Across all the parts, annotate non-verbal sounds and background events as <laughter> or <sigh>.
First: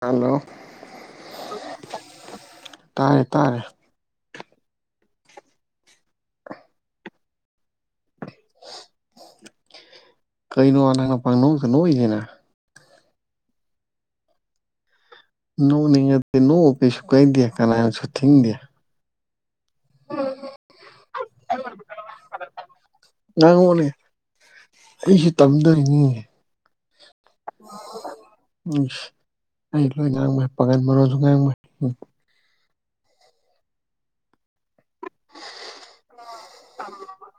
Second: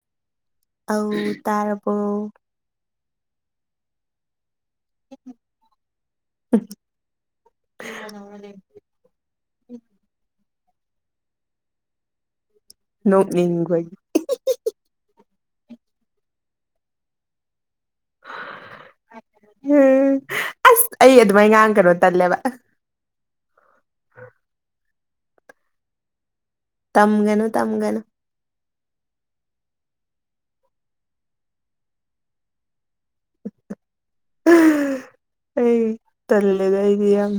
hello ꯑꯧ ꯇꯔꯄ ꯇꯥꯔꯦ ꯇꯥꯔꯦ <unintelligible> ꯎ ꯎ ꯀꯩꯅꯣ ꯑꯅꯥꯅ ꯄꯥꯡ ꯅꯅꯣꯏꯁꯤꯅ ꯅꯅꯤꯈꯣꯏ ꯅ ꯅ ꯅ ꯄꯩꯁꯨ ꯀꯥꯏꯗ ꯀꯅꯥꯁꯨ ꯊꯦꯡꯗ ꯎꯝ ꯑꯁ ꯑꯩ ꯑꯗꯨꯃꯥꯏ ꯉꯥꯡ ꯀꯩꯅꯣ ꯇꯜꯂꯦꯕ ꯅꯦ ꯑꯩꯁꯨ ꯇꯝꯗꯣꯏꯅꯤ ꯇꯝꯒꯅ ꯇꯝꯒꯅ ꯎꯝ ꯑꯩ ꯂꯣꯏ ꯉꯥꯡꯕ ꯄꯥꯒꯜ ꯃꯔꯣꯁꯨ ꯉꯥꯡꯕ ꯎꯝ ꯑꯩ ꯇꯂꯦꯗꯏꯕꯤ ꯌꯥꯝ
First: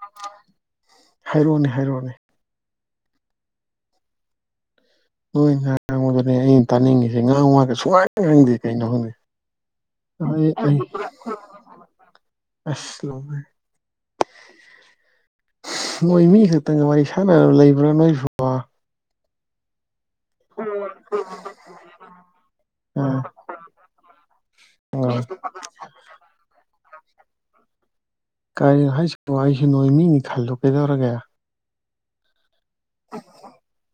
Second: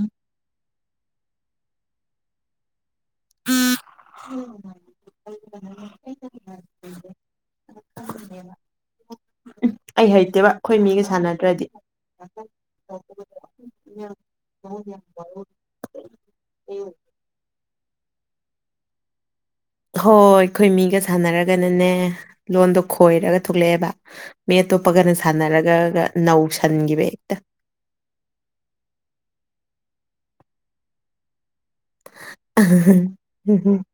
ꯍꯥꯏꯔꯛꯅꯦ ꯍꯥꯏꯔꯛꯑꯣꯅꯦ ꯎꯝ ꯍꯣꯏ ꯉ ꯉꯥꯡꯉꯗꯅꯦ ꯑꯩꯅ ꯇꯥꯅꯤꯡꯉꯤꯁꯦ ꯉꯍ ꯉꯥꯛꯒ ꯁꯨꯃꯥꯏ ꯈꯪꯗꯦ ꯀꯩꯅꯣ ꯍꯪꯗꯦ ꯑꯩ ꯍꯩꯇꯦꯕ ꯑꯩꯈꯣꯏ ꯃꯤꯒ ꯁꯥꯟꯅꯗ꯭ꯔꯗꯤ ꯃꯣꯏ ꯃꯤ ꯈꯛꯇꯪꯒ ꯋꯥꯔꯤ ꯁꯥꯟꯅꯅꯕ ꯂꯩꯕ꯭ꯔꯥ ꯅꯣꯏꯁꯨ ꯍꯣꯏ ꯑꯩꯈꯣꯏ ꯃꯤꯒ ꯁꯥꯟꯅꯔꯒꯅꯅꯦ ꯂꯣꯟꯗꯣ ꯑ ꯈꯣꯏꯔꯒ ꯊꯣꯛꯂꯛꯑꯦꯕ ꯃꯤ ꯑꯇꯣꯞꯄꯒꯅ ꯁꯥꯟꯅꯔꯒꯒ ꯅꯧꯁꯟꯈꯤꯕ ꯍꯦꯛꯇ <unintelligible> ꯀꯔꯤꯅꯣ ꯍꯥꯏꯁꯤꯕ ꯑꯩꯁꯤ ꯅꯣꯏ ꯃꯤꯅꯤ ꯈꯜꯂꯣ ꯀꯩꯗꯧꯔꯒꯦ <unintelligible>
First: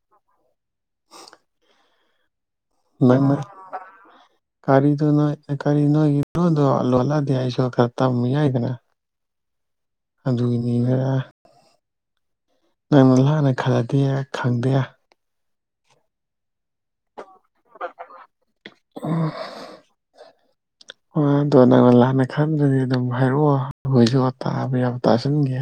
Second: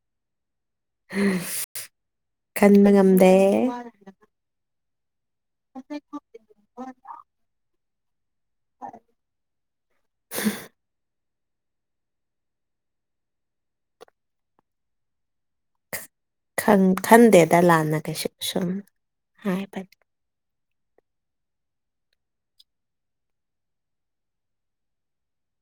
ꯈꯟꯕ ꯉꯝꯗꯦ ꯅꯪꯅ ꯀꯔꯤꯗꯣ ꯅꯣꯏ ꯀꯔꯤ ꯅꯣꯏꯒꯤꯅꯣꯗꯣꯂꯣꯜꯂꯑꯗꯤ ꯑꯩꯁꯨ ꯈꯔ ꯇꯝꯃꯨ ꯌꯥꯏꯗꯅ ꯑꯗꯨꯒꯤꯅꯤ ꯈꯔ ꯅꯪꯅ ꯂꯥꯟꯅ ꯈꯜꯂꯗ ꯈꯪꯗꯦ ꯈꯟꯗꯦꯗ ꯂꯥꯟꯅꯒꯩ ꯁꯨꯝ ꯍꯥꯏꯕꯅꯤ ꯍꯣꯏ ꯑꯗꯣ ꯅꯪꯅ ꯂꯥꯟꯅ ꯈꯟꯗꯗꯤ ꯑꯗꯨꯝ ꯍꯥꯏꯔꯛꯑꯣ ꯑꯩꯈꯣꯏꯁꯨ ꯇꯥꯕ ꯌꯥ ꯇꯥꯁꯤꯟꯒꯦ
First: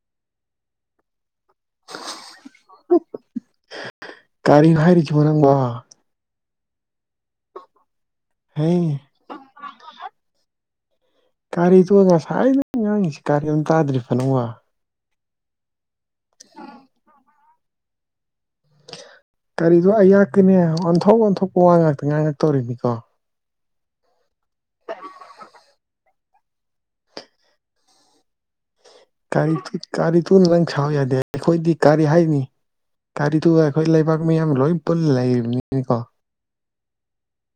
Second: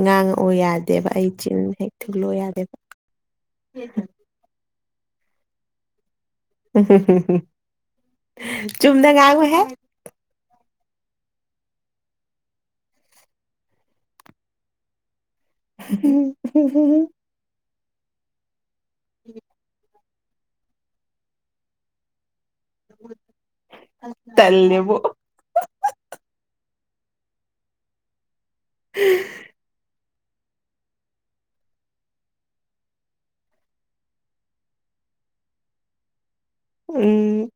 ꯉꯥꯡꯉꯛꯑꯣ ꯌꯥꯗꯦꯕ ꯑꯩ ꯆ ꯍ ꯊ ꯂ ꯌꯥꯗꯦꯕ ꯀꯥꯏꯔꯤ ꯃꯅ ꯋꯥ ꯆꯗ ꯍꯩ ꯉꯥꯒ ꯍ ꯀꯥꯔꯤꯗꯨꯣ ꯉꯁꯥꯏꯔꯤꯗ ꯉꯥꯡꯉꯁꯤ ꯀꯥꯔꯤ ꯑꯗꯨꯝ ꯇꯥꯗ꯭ꯔꯤ ꯐꯅꯨ ꯋꯥ <unintelligible> ꯀꯔꯤꯁꯨ ꯑꯌꯥꯛꯀꯅꯦ ꯑꯣꯟꯊꯣꯛ ꯑꯣꯟꯊꯣꯛꯄ ꯋꯥ ꯉꯥꯛꯇ ꯉꯥꯡꯉꯛꯇꯧꯔꯤꯕꯅꯤꯀꯣ ꯇꯜꯦꯕꯣ ꯀꯔꯤ ꯀꯥꯔꯤ ꯊꯨꯅ ꯅꯪ ꯁꯥꯎ ꯌꯥꯗꯦ ꯑꯩꯈꯣꯏꯗꯤ ꯀꯥꯔꯤ ꯍꯥꯏꯅꯤ ꯒꯥꯔꯤꯗꯨ ꯑꯩꯈꯣꯏ ꯂꯩꯕꯥꯛ ꯃꯤꯌꯥꯝ ꯂꯣꯏ ꯄꯨꯜꯂ ꯂꯩꯔꯤꯕꯅꯤꯅꯤꯀꯣ ꯎꯝ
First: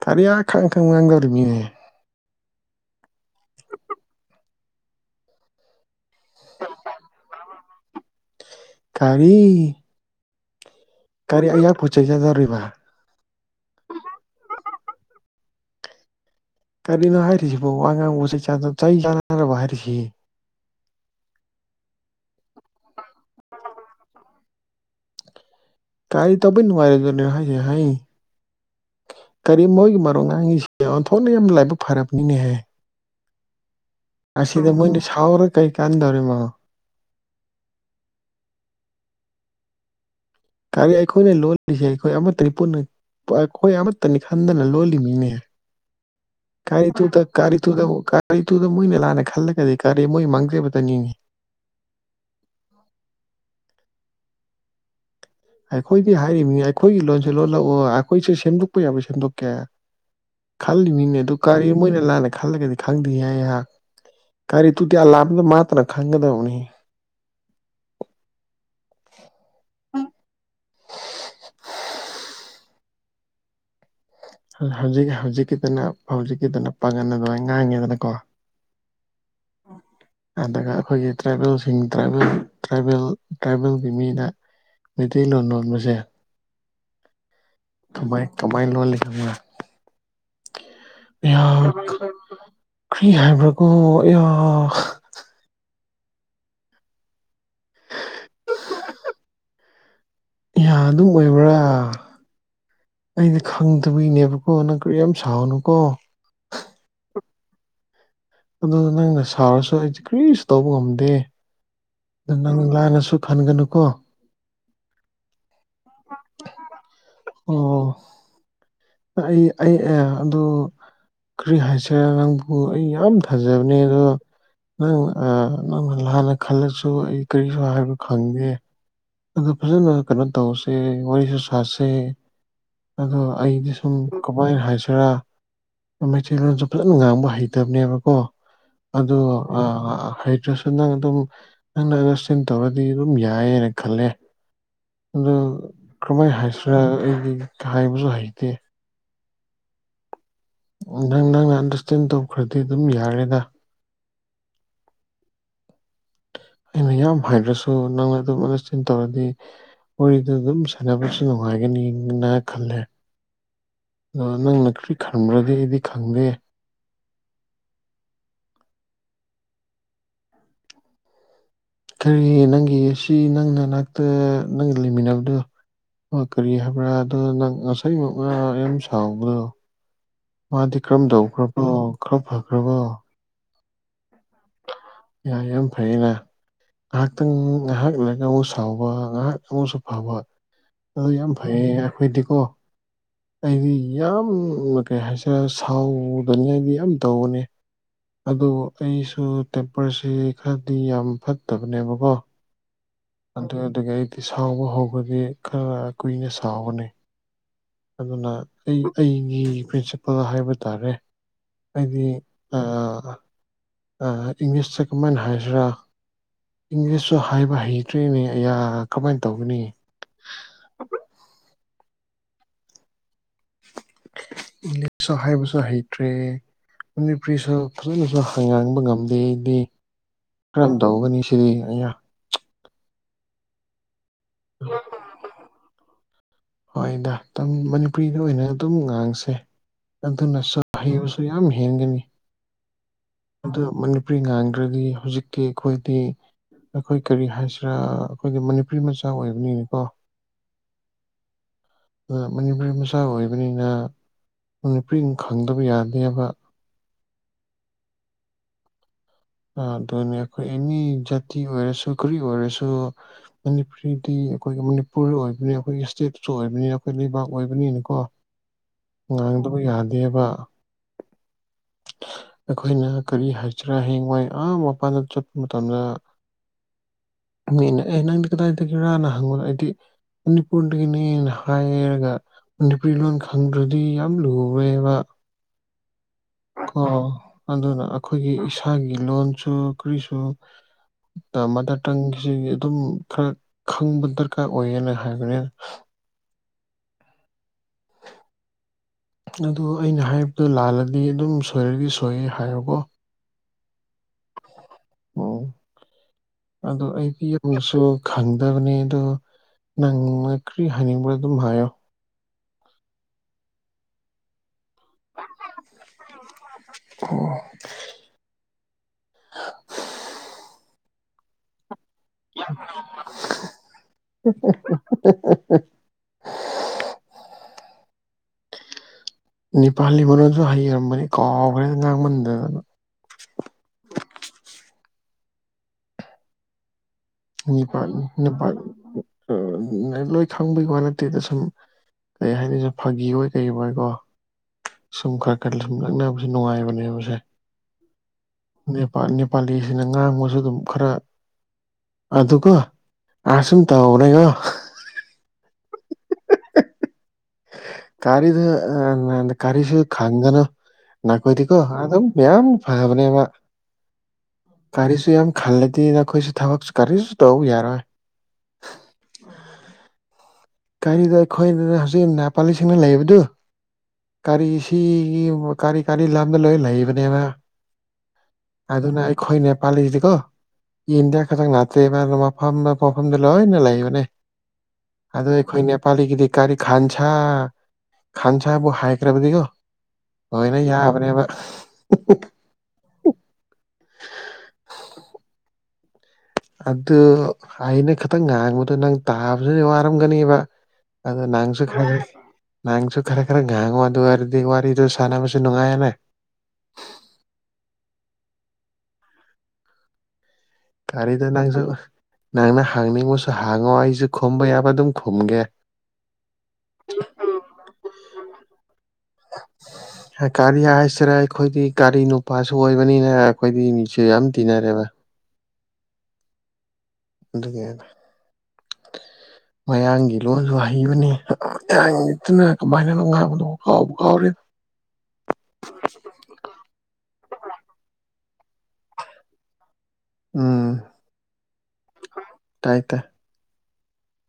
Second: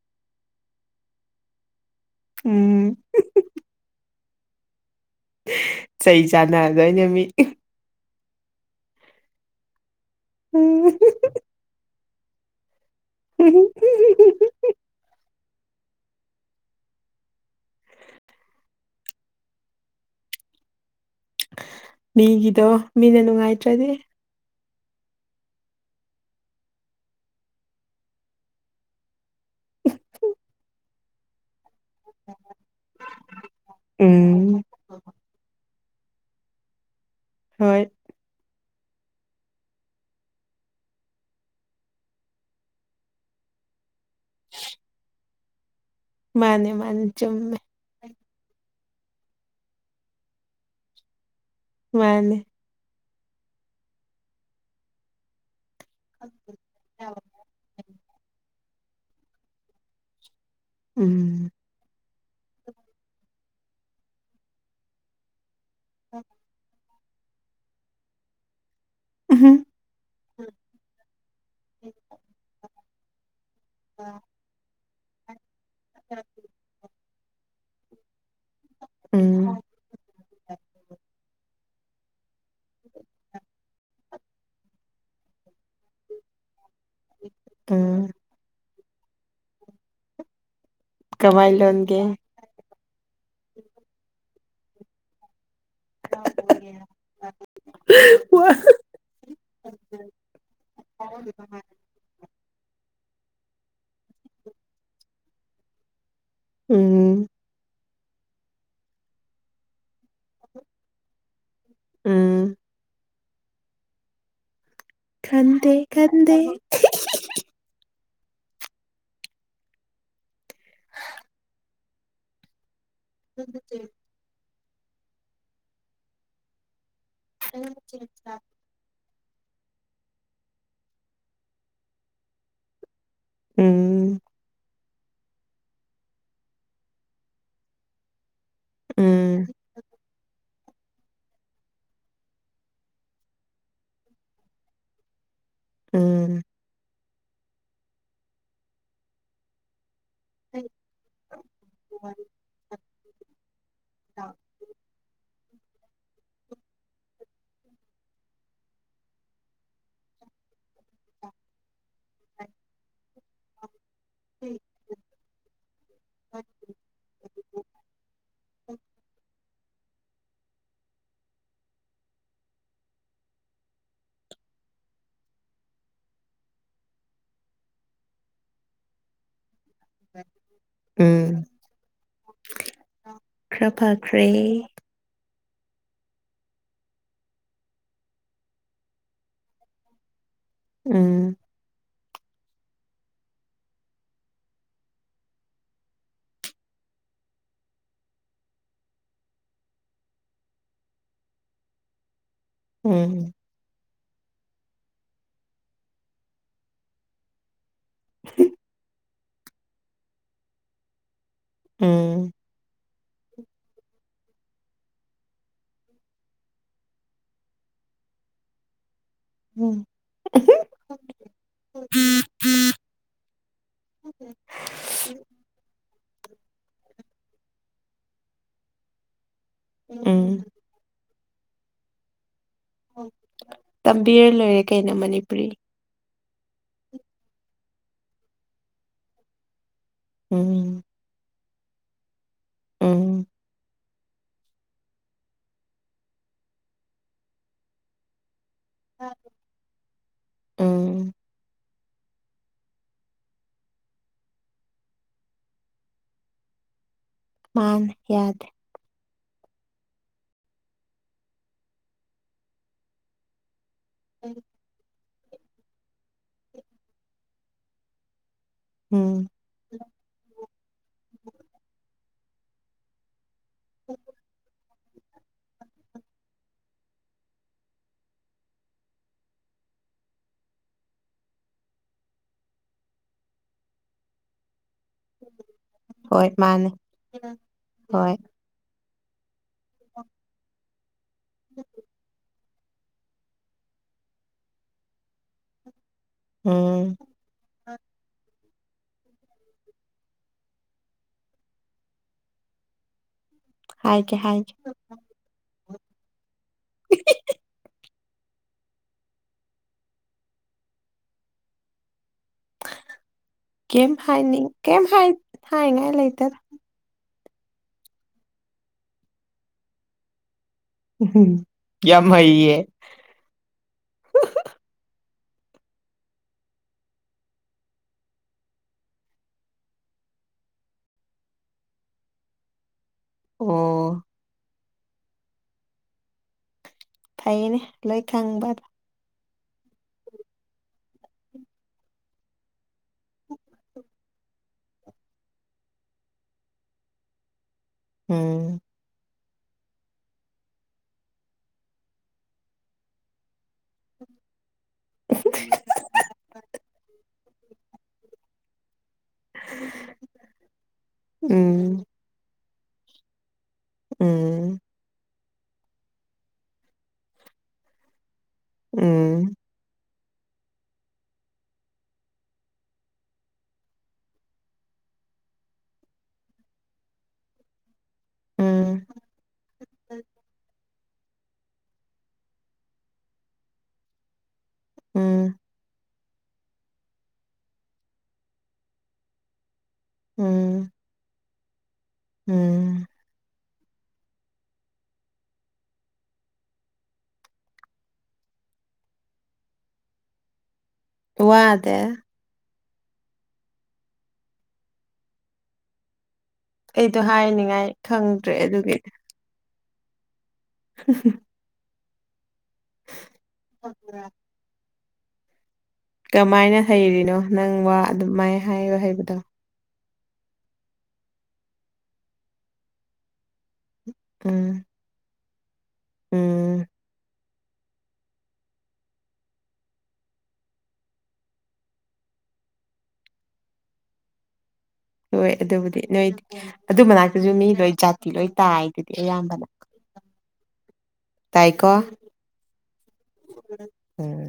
ꯇꯔꯤ ꯈꯪ ꯈꯪ ꯉꯒ ꯑꯣꯏꯔꯃꯤꯅꯦ ꯎꯝ ꯆꯩ ꯆꯥꯟꯅꯗꯣꯏꯅ ꯃꯤ ꯀꯔꯤ ꯎꯝ ꯀꯔꯤ ꯑ ꯄ ꯆꯩꯦ ꯔꯔꯤ ꯃꯥ <unintelligible> ꯀꯔꯤꯅꯣ ꯍꯥꯏꯔꯤꯁꯤꯕꯣ ꯋꯥꯉꯥꯡꯅꯔꯕ ꯍꯥꯏꯔꯤꯁꯤ ꯃꯤꯒꯤꯗꯣ ꯃꯤꯅ ꯅꯨꯡꯉꯥꯏꯇ꯭ꯔꯗꯤ ꯀꯥꯔꯤ ꯇꯕꯨ ꯅꯅꯨꯡꯉꯥꯏꯔꯦꯗ ꯍꯥꯏꯁꯦ ꯍꯥꯏꯩ ꯀꯔꯤ ꯃꯣꯏꯒꯤ ꯃꯔꯣꯟ ꯉꯥꯡꯉꯤꯁꯤꯦ ꯑꯣꯟꯊꯣꯛꯅ ꯌꯥꯝꯅ ꯂꯥꯏꯕꯛ ꯐꯔꯕꯅꯤꯅꯦꯍ ꯎꯝ ꯑꯁꯤꯗ ꯃꯣꯏꯅ ꯁꯥꯎꯔ ꯀꯩ ꯀꯥꯟꯗꯔꯦꯃ ꯍꯣꯏ ꯀꯔꯤ ꯑꯩꯈꯣꯏ ꯂꯣꯟ ꯂꯦ ꯑꯩꯈꯣꯏ ꯑꯃ ꯇ꯭ꯔꯤꯄꯨꯔ ꯅ ꯈꯣꯏ ꯑꯃꯗꯇꯅꯤ ꯈꯥꯟꯗꯅ ꯂꯣꯂꯤꯃꯤꯅꯦꯦ ꯃꯥꯅꯦ ꯀꯥꯏꯔꯤ ꯃꯥꯅꯦ ꯊꯨ ꯊ ꯀꯥꯔꯤ ꯆꯨꯝꯃꯦ ꯊ ꯊ ꯀ ꯀꯔꯤ ꯇꯨꯗ ꯃꯣꯏꯅ ꯂꯥꯟꯅ ꯈꯜꯂꯒꯗꯤ ꯀꯔꯤ ꯃꯣꯏ ꯃꯥꯡꯖꯕꯇꯅꯤꯡꯉꯤ ꯋꯥꯅꯦ ꯑꯩꯈꯣꯏꯗꯤ ꯍꯥꯏꯔꯤꯕꯅꯤ ꯑꯩꯈꯣꯏꯒꯤ ꯂꯣꯟꯁꯦ ꯂꯣꯜꯂꯛꯑꯣ ꯑꯩꯈꯣꯏꯁꯨ ꯁꯦꯝꯗꯣꯛꯄ ꯌꯥꯕ ꯁꯦꯝꯗꯣꯛꯀꯦ ꯈꯜꯂꯤ ꯃꯤꯅꯦ ꯎꯝ ꯑꯗꯨ ꯀꯥꯔꯤ ꯃꯣꯏꯅ ꯂꯥꯟꯅꯦ ꯈꯜꯂꯒꯗꯤ ꯈꯪꯗꯦ ꯍꯥꯏ ꯑꯩꯍꯥꯛ ꯀꯔꯤ ꯇꯨꯇꯤꯌꯥ ꯂꯥꯝꯕꯗ ꯃꯥꯇꯅ ꯈꯪꯒꯗꯕꯅꯤ ꯎꯝ ꯑ ꯍꯧꯖꯤꯛ ꯍꯧꯖꯤꯛꯀꯤꯗꯅ ꯍꯧꯖꯤꯛꯀꯤꯗꯅ ꯄꯥꯒꯟ ꯑꯗꯨꯥꯏ ꯉꯥꯡꯉꯦꯗꯅꯀꯣ ꯎꯝ ꯑꯗꯨꯒ ꯑꯩꯈꯣꯏꯒꯤ ꯇ꯭ꯔꯥꯏꯕꯦꯜꯁꯤꯡ ꯇ꯭ꯔꯥꯏꯕꯦꯜ ꯇ꯭ꯔꯥꯏꯕꯦꯜ ꯇ꯭ꯔꯥꯏꯕꯦꯜꯒꯤ ꯃꯤꯅ ꯃꯩꯇꯩꯂꯣꯟ ꯂꯣꯟꯕꯁꯦ ꯎꯝ ꯀꯃꯥꯏ ꯀꯃꯥꯏ ꯂꯣꯟ ꯂꯤꯇꯦ ꯀꯃꯥꯏ ꯂꯣꯟꯦ ꯀꯔꯤ ꯍꯥꯣ ꯀ ꯋꯥ ꯌꯥ ꯑꯗꯨꯝ ꯑꯣꯏꯕ꯭ꯔꯥ ꯑꯩꯗꯤ ꯈꯪꯗꯕꯒꯤꯅꯦꯕꯀꯣ ꯅꯪ ꯀ ꯌꯥꯝ ꯁꯥꯎꯅꯨꯀꯣ ꯎꯝ ꯑꯗꯨ ꯅꯪꯅ ꯁꯥꯔꯁꯨ ꯑꯩꯗꯤ ꯀ꯭ꯔꯤꯁꯨ ꯇꯧꯕ ꯉꯝꯗꯦ ꯑꯗꯨ ꯎꯝ ꯅꯪ ꯂꯥꯏꯅꯁꯨ ꯐꯟꯒꯅꯨꯀꯣ ꯈꯗꯦ ꯈꯗꯦ ꯑꯣ ꯑꯩ ꯑꯩ ꯑꯦ ꯑꯗꯨ ꯀꯔꯤ ꯍꯥꯏꯁꯦ ꯅꯪꯕꯨ ꯑꯩ ꯌꯥꯝ ꯐꯖꯕꯅꯦ ꯑꯗꯣ ꯅꯪ ꯅꯪ ꯍꯥꯟꯅ ꯈꯜꯂꯁꯤ ꯁꯨ ꯑꯩ ꯀꯔꯤꯁꯨ ꯍꯥꯏꯕ ꯈꯪꯗꯦ ꯑꯣ ꯐꯖꯅ ꯀꯩꯅꯣ ꯇꯧꯁꯦ ꯋꯥꯔꯤꯁꯨ ꯁꯥꯁꯦ ꯑꯗꯣ ꯑꯩꯗꯤ ꯁꯨꯝ ꯎꯝ ꯀꯃꯥꯏꯅ ꯍꯥꯏꯁ ꯈꯔ ꯃꯩꯇꯩꯂꯣꯟꯁꯨ ꯐꯖꯅ ꯉꯥꯡꯕ ꯍꯩꯇꯕꯅꯦꯕꯀꯣ ꯑ ꯎꯝ ꯑ ꯅꯪ ꯑꯗꯨꯝ ꯅꯪꯅ ꯑꯁ ꯇꯧꯔꯗꯤ ꯑꯗꯨꯝ ꯌꯥꯏꯌꯦꯅ ꯈꯜꯂꯦ ꯑꯗꯨ ꯀꯔꯝꯍꯥꯏꯅ ꯎꯝ ꯍꯥꯏꯁꯤꯅ ꯑꯩ ꯀꯥꯏꯕꯁꯨ ꯍꯩꯇꯦ ꯅꯪ ꯅꯪꯅ ꯑꯟꯗꯔꯁꯇꯦꯟ ꯇꯧꯈ꯭ꯔꯗꯤ ꯑꯗꯨꯝ ꯌꯥꯔꯦꯗ ꯑ ꯑꯩꯅ ꯌꯥꯝ ꯍꯥꯏꯗ꯭ꯔꯁꯨ ꯅꯪꯅ ꯑꯗꯨꯝ ꯑꯗꯁꯇꯦꯟ ꯇꯧꯔꯗꯤ ꯃꯗ ꯑꯗꯨꯝ ꯁꯥꯟꯅꯕꯁꯨ ꯅꯨꯡꯉꯥꯏꯒꯅꯤꯅ ꯈꯜꯂꯦ <inaudible> ꯅꯪꯅ ꯈ꯭ꯔꯤ ꯈꯟꯕ꯭ꯔꯗꯤ ꯑꯩꯗꯤ ꯈꯪꯗꯦ ꯀꯔꯤ ꯅꯪꯒꯤ ꯁꯤ ꯅꯪꯅ ꯅꯅꯥꯛꯇ ꯅꯪꯒ ꯂꯩꯃꯤꯟꯅꯕꯗꯣ ꯀꯔꯤ ꯍꯥꯏꯕ꯭ꯔꯥ ꯑꯗꯣ ꯅꯪ ꯉꯁꯥꯏꯃꯛꯅ ꯌꯥꯝ ꯁꯥꯎꯕꯅꯣ ꯃꯥꯗꯤ ꯀꯔꯝ ꯎꯝ ꯇꯧꯈ꯭ꯔꯕꯣ ꯈꯔ ꯐꯈ꯭ꯔꯕꯣ ꯀ꯭ꯄꯈ꯭ꯔꯦ ꯌꯥ ꯌꯥꯝ ꯐꯩꯌꯦꯅ ꯉꯥꯏꯍꯥꯛꯇꯪ ꯉꯥꯏꯍꯥꯛ ꯂꯩꯒ ꯑꯃꯨꯛ ꯁꯥꯎꯕ ꯉꯥꯏꯍꯥꯛ ꯑꯃꯁꯨꯛꯁꯨ ꯐꯕ ꯑ ꯌꯥꯝ ꯎꯝ ꯐꯩꯌꯦ ꯑꯩꯈꯣꯏꯗꯤꯀꯣ ꯑꯩꯗꯤ ꯌꯥꯝ ꯀꯩ ꯍꯥꯏꯁꯔꯦ ꯁꯥꯎꯗꯅꯤ ꯑꯩꯗꯤ ꯌꯥꯝ ꯇꯧꯕꯅꯤ ꯑꯗꯨ ꯑꯩꯁꯨ ꯇꯦꯝꯄꯔꯁꯤ ꯈꯔꯗꯤ ꯌꯥꯝ ꯐꯠꯇꯕꯅꯦꯕꯀꯣ ꯎꯝ ꯑꯗꯨꯗꯒꯤ ꯑꯩꯗꯤ ꯁꯥꯎꯕ ꯍꯧꯕꯗꯤ ꯈꯔ ꯀꯨꯏꯅ ꯁꯥꯎꯒꯅꯤ ꯑꯗꯨꯅ ꯑꯩ ꯑꯩꯒꯤ ꯄ꯭ꯔꯤꯟꯁꯤꯄꯜ ꯍꯥꯏꯕ ꯇꯥꯔꯦ ꯍꯥꯏꯗꯤ ꯎꯝ ꯑ ꯑ ꯏꯪꯂꯤꯁ ꯆꯀꯃꯦꯟ ꯍꯥꯏꯖꯔꯥ ꯏꯪꯂꯤꯁꯁꯨ ꯍꯥꯏꯕ ꯍꯩꯇ꯭ꯔꯤꯅꯦ ꯑ ꯀꯃꯥꯏꯅ ꯇꯧꯒꯅꯤ ꯎꯝ ꯎꯝ ꯎꯩ ꯑꯍꯥꯏ ꯁꯔ ꯍꯠ ꯇ꯭ꯔꯦ ꯃꯅꯤꯄꯨꯔꯤꯁꯨ ꯐꯖꯅꯁꯨ ꯍꯉꯥꯡꯕ ꯉꯝꯗꯦ ꯎꯝ ꯀꯔꯝ ꯇꯧꯒꯅꯤ ꯁꯤꯗꯤ ꯑꯩꯅ ꯇꯝꯕꯤꯔ ꯂꯣꯏꯔꯦ ꯀꯩꯅꯣ ꯃꯅꯤꯄꯨꯔꯤ ꯍꯣꯏꯗ ꯑꯗꯨ ꯃꯅꯤꯄꯨꯔꯤꯗ ꯑꯣꯏꯅ ꯑꯗꯨꯝ ꯉꯥꯡꯁꯦ ꯑꯗꯨꯅꯁꯨ ꯎꯝ ꯍꯩ ꯌꯥꯝ ꯍꯦꯟꯒꯅꯤ ꯎꯝ ꯑꯗꯨ ꯃꯅꯤ ꯄꯨꯄ꯭ꯔꯤ ꯉꯥꯡꯗ꯭ꯔꯗꯤ ꯍꯧꯖꯤꯛꯇꯤ ꯑꯩꯈꯣꯏꯗꯤ ꯑꯩꯈꯣꯏ ꯀꯔꯤ ꯍꯥꯏꯁꯤꯔꯥ ꯑꯩꯈꯣꯏꯒꯤ ꯅꯨꯄꯤ ꯃꯆꯥ ꯑꯣꯏꯕꯅꯤꯅꯦꯀꯣ ꯎꯝ ꯑꯗꯨ ꯃꯅꯤꯄꯨꯔꯤ ꯃꯆꯥ ꯑꯣꯏꯕꯅꯤꯅ ꯅꯨꯄꯤ ꯈꯪꯗꯕ ꯌꯥꯗꯦꯕ ꯃꯥꯥꯟ ꯌꯥꯗ ꯑꯗꯨꯅꯤ ꯑꯩꯈꯣꯏ ꯑꯦꯅꯤ ꯖꯥꯇꯤ ꯑꯣꯏꯔꯁꯨ ꯔꯤ ꯑꯣꯏꯔꯁꯨ ꯍꯧꯗꯤ ꯑꯩꯈꯣꯏꯒꯤ ꯃꯅꯤꯄꯨꯔ ꯑꯣꯏꯕꯅꯤ ꯑꯩꯈꯣꯏꯒꯤ ꯏꯁꯇꯦꯠꯁꯨ ꯑꯣꯏꯕꯅꯤ ꯑꯩꯈꯣꯏ ꯂꯩꯕꯥꯛ ꯑꯣꯏꯕꯅꯤꯅꯀꯣ ꯉꯥꯡꯗꯕꯨ ꯌꯥꯗꯦꯕ ꯎꯝ ꯑꯩꯈꯣꯏꯅ ꯀꯔꯤ ꯍꯥꯏꯁꯤꯔꯥ ꯍꯌꯦꯡꯋꯥꯏ ꯑꯥ ꯃꯄꯥꯟꯗ ꯆꯠꯄ ꯃꯇꯝꯗ ꯃꯤꯅꯦ ꯑꯩ ꯅꯪꯗꯤ ꯀꯗꯥꯏꯗꯒꯤꯔꯥꯅ ꯍꯪꯉꯣꯅ ꯑꯩꯗꯤ ꯃꯅꯤꯄꯨꯔꯗꯒꯤꯅꯦꯅ ꯍꯥꯏꯔꯒ ꯃꯅꯤꯄꯨꯔꯤ ꯂꯣꯟ ꯈꯪꯗ꯭ꯔꯗꯤ ꯌꯥꯝ ꯂꯨꯨꯔꯦꯕ ꯍꯣꯏ ꯃꯥꯅꯦ ꯀꯣ ꯑꯗꯨꯅ ꯍꯣꯏ ꯑꯩꯈꯣꯏꯒꯤ ꯏꯁꯥꯒꯤ ꯂꯣꯟꯜꯁꯨ ꯀꯔꯤꯁꯨ ꯃꯥꯗꯔ ꯇꯪꯒꯤꯁꯤ ꯑꯗꯨꯝ ꯈꯔ ꯈꯪꯕ ꯗꯔꯀꯥꯔ ꯑꯣꯏꯌꯦꯅ ꯍꯥꯏꯕꯅꯤꯅ ꯎꯝ ꯑꯗꯨ ꯑꯩꯅ ꯍꯥꯏꯕꯗꯣ ꯂꯥꯜꯂꯗꯤ ꯑꯗꯨꯝ ꯁꯣꯏꯔꯗꯤ ꯁꯣꯏꯌꯦ ꯍꯥꯏꯨꯀꯣ ꯍꯥꯏ ꯀꯦ ꯍꯥꯏꯦ ꯎꯝ ꯑꯗꯣ ꯑꯩꯒꯤ ꯌꯁꯨ ꯈꯪꯗꯕꯅꯦ ꯑ ꯑꯗꯨꯣ ꯅꯪꯅ ꯀꯔꯤ ꯍꯥꯏꯅꯤꯡꯕ꯭ꯔꯣ ꯑꯗꯨꯝ ꯍꯥꯏꯌꯣ ꯀꯩꯝ ꯍꯥꯏꯅꯤꯡ ꯀꯩ ꯊꯉꯥꯏ ꯂꯩꯇꯦꯗ ꯑꯣ ꯍꯝ <inaudible> ꯎ ꯅꯤꯄꯥꯂꯤ ꯃꯅꯨꯡꯗꯣꯟꯁꯨ ꯍꯩꯔꯝꯕꯅꯤ ꯀꯥꯎꯈ꯭ꯔꯦ ꯉꯥꯡꯃꯟꯗꯗꯅ ꯑꯣ ꯐꯩꯅꯦ ꯃꯤ ꯄꯥ ꯂꯣꯏ ꯅ ꯈꯪꯕ ꯄꯥꯏ ꯂꯣꯏ ꯈꯪꯕꯒꯤ ꯋꯥ ꯅꯠꯇꯦꯗ ꯁꯨꯝ ꯀꯩ ꯍꯥꯏꯅꯤ ꯁ ꯐꯥꯒꯤ ꯀꯩ ꯑꯣꯏ ꯑꯣꯏꯀꯣ ꯁꯨꯝ ꯈꯔ ꯈꯔ ꯁꯨꯝ ꯅꯛꯅꯕꯁꯦ ꯅꯨꯡꯉꯥꯏꯕꯅꯦꯕꯁꯦ ꯎꯝ ꯅꯦꯄꯥꯂꯤꯁꯤꯅ ꯉꯥꯡꯕꯁꯨ ꯑꯗꯨꯝ ꯈꯔ ꯑꯗꯨ ꯑꯗꯨ ꯀꯣ ꯑꯁꯨꯝ ꯇ ꯍꯅꯦꯒꯣ <unintelligible> ꯀꯔꯤꯗ ꯑ ꯀꯔꯤꯁꯨ ꯈꯪꯒꯅꯣ ꯀꯣꯏꯗꯤꯀꯣ ꯎꯝ ꯑꯗꯨꯝ ꯃꯌꯥꯝ ꯐꯕꯅꯦꯕ ꯎꯝ ꯀꯥꯔꯤꯁꯤꯁꯨ ꯌꯥꯝ ꯈꯜꯂꯦꯗꯤ ꯅꯈꯣꯏꯁꯤ ꯊꯕꯛꯁꯨ ꯀꯔꯤꯁꯨ ꯇꯧ ꯌꯥꯔꯣꯏ ꯎꯝ ꯒꯥꯔꯤꯗ ꯑꯩꯈꯣꯏꯅꯦ ꯍꯧꯖꯤꯛ ꯅꯦꯄꯥꯂꯤꯁꯤꯡꯅ ꯂꯩꯕꯗꯨ ꯀꯔꯤ ꯁꯤ ꯀꯔꯤ ꯀꯔꯤ ꯂꯝꯗ ꯂꯣꯏ ꯂꯩꯕꯅꯦꯕ ꯑ ꯎꯝ ꯑꯗꯨꯅ ꯑꯩ ꯈꯣꯏꯅꯦ ꯄꯦꯁꯤꯗꯤꯀꯣ ꯏ ꯏꯟꯗꯤꯌꯥ ꯈꯊ ꯅꯅꯥꯆꯦ ꯃꯐ ꯄꯐꯝꯗ ꯂ ꯍ ꯅ ꯂꯕꯅꯦ ꯑꯗꯣ ꯎꯝ ꯑꯩꯈꯣꯏ ꯅꯦꯄꯥꯂꯤꯒꯤꯗꯤ ꯀꯥꯔꯤ ꯈꯥꯟꯁꯥ ꯈꯥꯟꯁꯥꯕꯨ ꯍꯥꯏꯈ꯭ꯔꯕꯗꯤꯀꯣ ꯍꯣꯏꯅ ꯎꯝ ꯌꯥꯕꯅꯦꯕ ꯎꯝ ꯑꯗꯨ ꯑꯩꯅ ꯈꯤꯇꯪ ꯉꯥꯡꯕꯗꯣ ꯅꯪ ꯇꯥꯕꯗꯨꯗꯤ ꯋꯥꯔꯝꯒꯅꯦꯕ ꯑꯗ ꯅꯅꯥꯥꯡꯁꯨ ꯋꯥꯗꯦ ꯈ ꯅꯍꯪꯁꯨ ꯈꯔ ꯈꯔ ꯥꯡꯉꯨ ꯑꯗꯨ ꯑꯣꯏꯔꯗꯤ ꯋꯥꯔꯤꯗ ꯁꯥꯟꯅꯕꯁꯨ ꯅꯨꯡꯉꯥꯏꯌꯦꯅꯦ ꯑꯩꯗꯣ ꯍꯥꯏꯅꯤꯡꯉꯥꯏ ꯈꯪꯗ꯭ꯔꯦ ꯑꯗꯨꯒꯤꯗꯤ ꯀꯔꯤꯗꯣ ꯅꯪꯁꯨ ꯅꯪꯅ ꯍꯥꯡꯅꯤꯡꯕꯣꯁꯨ ꯍꯥꯡꯉꯣ ꯑꯩꯁꯨ ꯈꯝꯕꯩꯕ ꯑꯗꯨꯝ ꯈꯨꯝꯒꯦ ꯀꯃꯥꯏꯅ ꯍꯩꯔꯤꯅꯣ ꯅꯪ ꯋꯥ ꯑꯗꯨꯃꯥꯏ ꯍꯥꯏꯕ ꯍꯩ ꯒꯥꯔꯤ ꯍꯥꯏꯁꯤꯔ ꯑꯩꯈꯣꯏꯗꯤ ꯒꯥꯔꯤ ꯅꯨꯄꯥꯁꯨ ꯑꯣꯏꯕꯅꯤꯅ ꯑꯩꯈꯣꯏꯗꯤ ꯃꯤꯁꯨ ꯌꯥꯝ ꯎꯝ ꯇꯤꯟꯅꯔꯦꯕ ꯎꯝ ꯑꯗꯨꯗꯨꯀꯅ ꯃꯌꯥꯡꯒꯤ ꯂꯣꯟꯁꯨ ꯍꯩꯕꯅꯤꯠꯇꯅ ꯀꯃꯥꯏꯅꯅꯣ ꯉꯥꯡꯕꯗꯣ ꯀꯥꯎꯕ ꯀꯥꯎꯔ ꯍꯣꯏ ꯑꯗꯨꯕꯨꯗꯤ ꯅꯣꯏꯗꯤ ꯑꯗꯨ ꯃꯅꯥꯛꯇꯁꯨ ꯃꯤ ꯂꯣꯏ ꯖꯥꯇꯤ ꯂꯣꯏ ꯇꯥꯏ ꯑꯗꯨꯗꯤ ꯑꯌꯥꯝꯕꯅ ꯎꯝ ꯇꯥꯏꯀꯣ ꯇꯥꯏ ꯇꯥꯏ ꯎꯝ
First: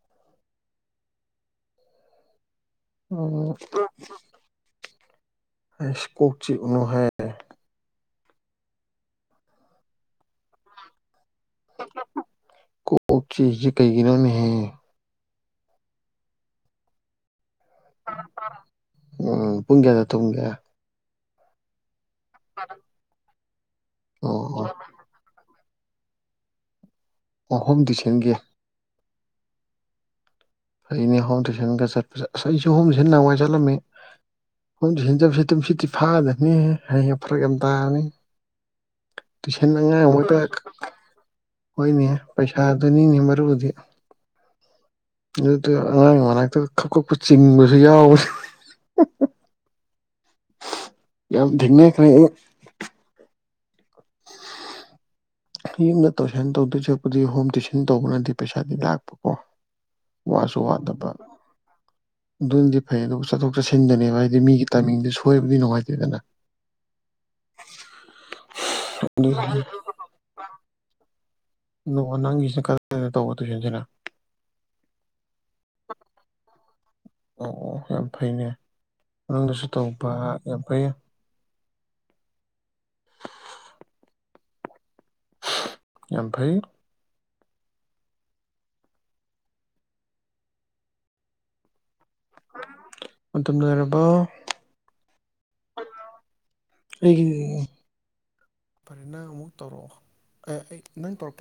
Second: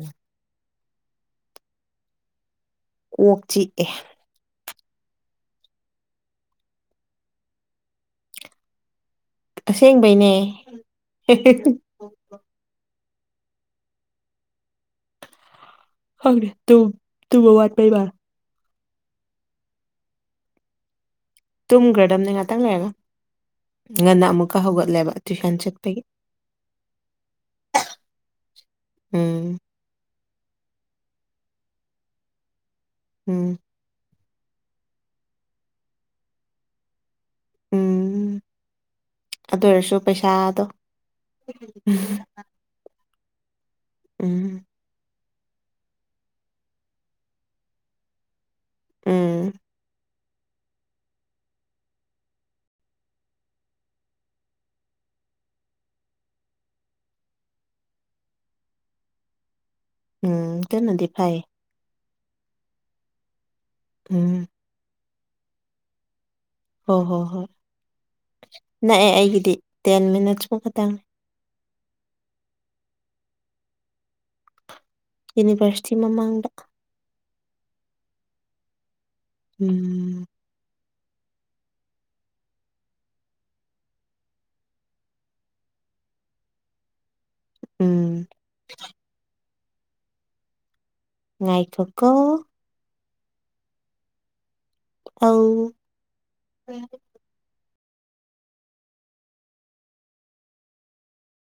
ꯀꯣꯛ ꯆꯤꯛꯑꯦ ꯑꯣꯝ ꯍꯦꯁ ꯀꯣꯛꯆꯤ ꯎꯅꯨꯍꯦ ꯑꯁꯦꯡꯕꯩꯅꯦ ꯑꯣ ꯆꯦ ꯀꯩ ꯟꯣꯅ ꯍꯥꯏ ꯍꯦ ꯇ ꯇꯨꯧ ꯋꯥꯠꯄꯩ ꯃꯥ ꯎꯝ ꯄꯨꯡ ꯀꯦꯌꯥꯗ ꯊꯨꯡꯒ ꯇꯨꯝꯈ꯭ꯔꯗꯕꯅꯦ ꯉꯥꯛꯇꯪ ꯂꯩꯔꯒ ꯉꯟꯅ ꯑꯃꯨꯛꯀ ꯑꯣ ꯍꯧꯒꯠꯂꯦꯕ ꯇꯨꯏꯁꯟ ꯇ ꯑꯣ ꯍꯣꯝ ꯇꯨꯏꯁꯟꯒꯤ ꯎꯝ ꯑꯩꯅꯦ ꯍꯣꯝ ꯇꯨꯏꯁꯟꯒ ꯆꯠꯄꯁꯦꯁ ꯑꯩꯁꯨ ꯍꯣꯝꯁꯤ ꯅꯋꯥꯏ ꯎꯝ ꯆꯠꯂꯝꯃꯤ ꯄꯨꯨꯝꯁꯤꯖꯝꯁ ꯇꯨꯝꯁꯤ ꯇꯤ ꯐꯥꯗꯅꯤ ꯍꯥꯏꯌꯦ ꯐꯔꯒ ꯇꯅꯤ ꯎꯝ ꯑꯗꯨ ꯑꯣꯏꯔꯁꯨ ꯇꯁꯦꯟꯗꯉꯥꯏ ꯃꯣꯏꯛꯇ ꯄꯩꯁꯥꯗꯣ ꯍꯣꯏꯅꯦ ꯄꯩꯁꯥ ꯑꯗꯨꯅꯤꯅꯦ ꯃꯔꯨꯗꯤ ꯎꯝ ꯑꯗꯨꯗ ꯑꯉꯥꯡ ꯃꯅꯥꯛꯇ ꯈꯞ ꯈꯞꯄ ꯆꯤꯡꯕꯁꯨ ꯌꯥꯎꯕꯅꯤ ꯎꯝ ꯌꯥꯝ ꯊꯅ ꯈ <unintelligible> ꯌꯨꯝꯗ ꯇꯧꯁꯟ ꯇꯧꯗꯣꯏ ꯆꯠꯄꯗꯤ ꯍꯣꯝ ꯇꯨꯁꯟ ꯇꯧꯕꯅꯗꯤ ꯄꯩꯁꯥꯗꯤ ꯂꯥꯛꯄꯀꯣ ꯎꯝ ꯋꯥꯁꯨ ꯀ ꯅꯗꯤ ꯋꯥꯗꯕ ꯐꯥꯏ ꯑꯗꯨꯅꯗꯤ ꯐꯩ ꯑꯗꯨꯕꯨ ꯆꯠꯊꯣꯛ ꯆꯠꯁꯤꯟꯗꯅꯦꯕ ꯍꯥꯏꯗꯤ ꯎꯝ ꯃꯤꯒꯤ ꯇꯥꯏꯃꯤꯡꯗꯤ ꯁꯣꯏꯕꯗꯤ ꯅꯨꯡꯉꯥꯏꯇꯦꯗꯅ ꯍꯣꯏ ꯍꯣꯏ ꯍꯣꯏ ꯅꯥꯛꯑꯦ ꯑꯗꯨ ꯑꯩꯒꯤꯗꯤ ꯇꯦꯟ ꯃꯤꯅꯠꯁꯀꯨꯝ ꯈꯛꯇꯪꯅꯤ ꯅ ꯅꯪꯒꯤꯁꯤꯅ ꯈꯔꯅ ꯇꯧꯕ ꯇꯨꯏꯁꯟꯁꯤꯅ ꯌꯨꯅꯤꯚꯔꯁꯤꯇꯤ ꯃꯃꯥꯡꯗ ꯑꯣ ꯑꯣ ꯌꯥꯝ ꯐꯩꯅꯦ ꯃꯅꯨꯡꯗꯁꯨ ꯇꯧꯕ ꯎꯝ ꯌꯥꯝ ꯐꯩ ꯌꯝꯐꯩ ꯎꯝ ꯉꯥꯏꯈꯣꯀꯣ ꯃꯇꯝ ꯑꯣꯏꯔꯕ ꯑ ꯑꯩꯒꯤ ꯐꯔꯦ ꯅꯪ ꯑꯃꯨꯛ ꯇꯧꯔꯛꯑꯣ ꯑꯩ ꯅꯪ ꯇꯧꯔꯛꯄ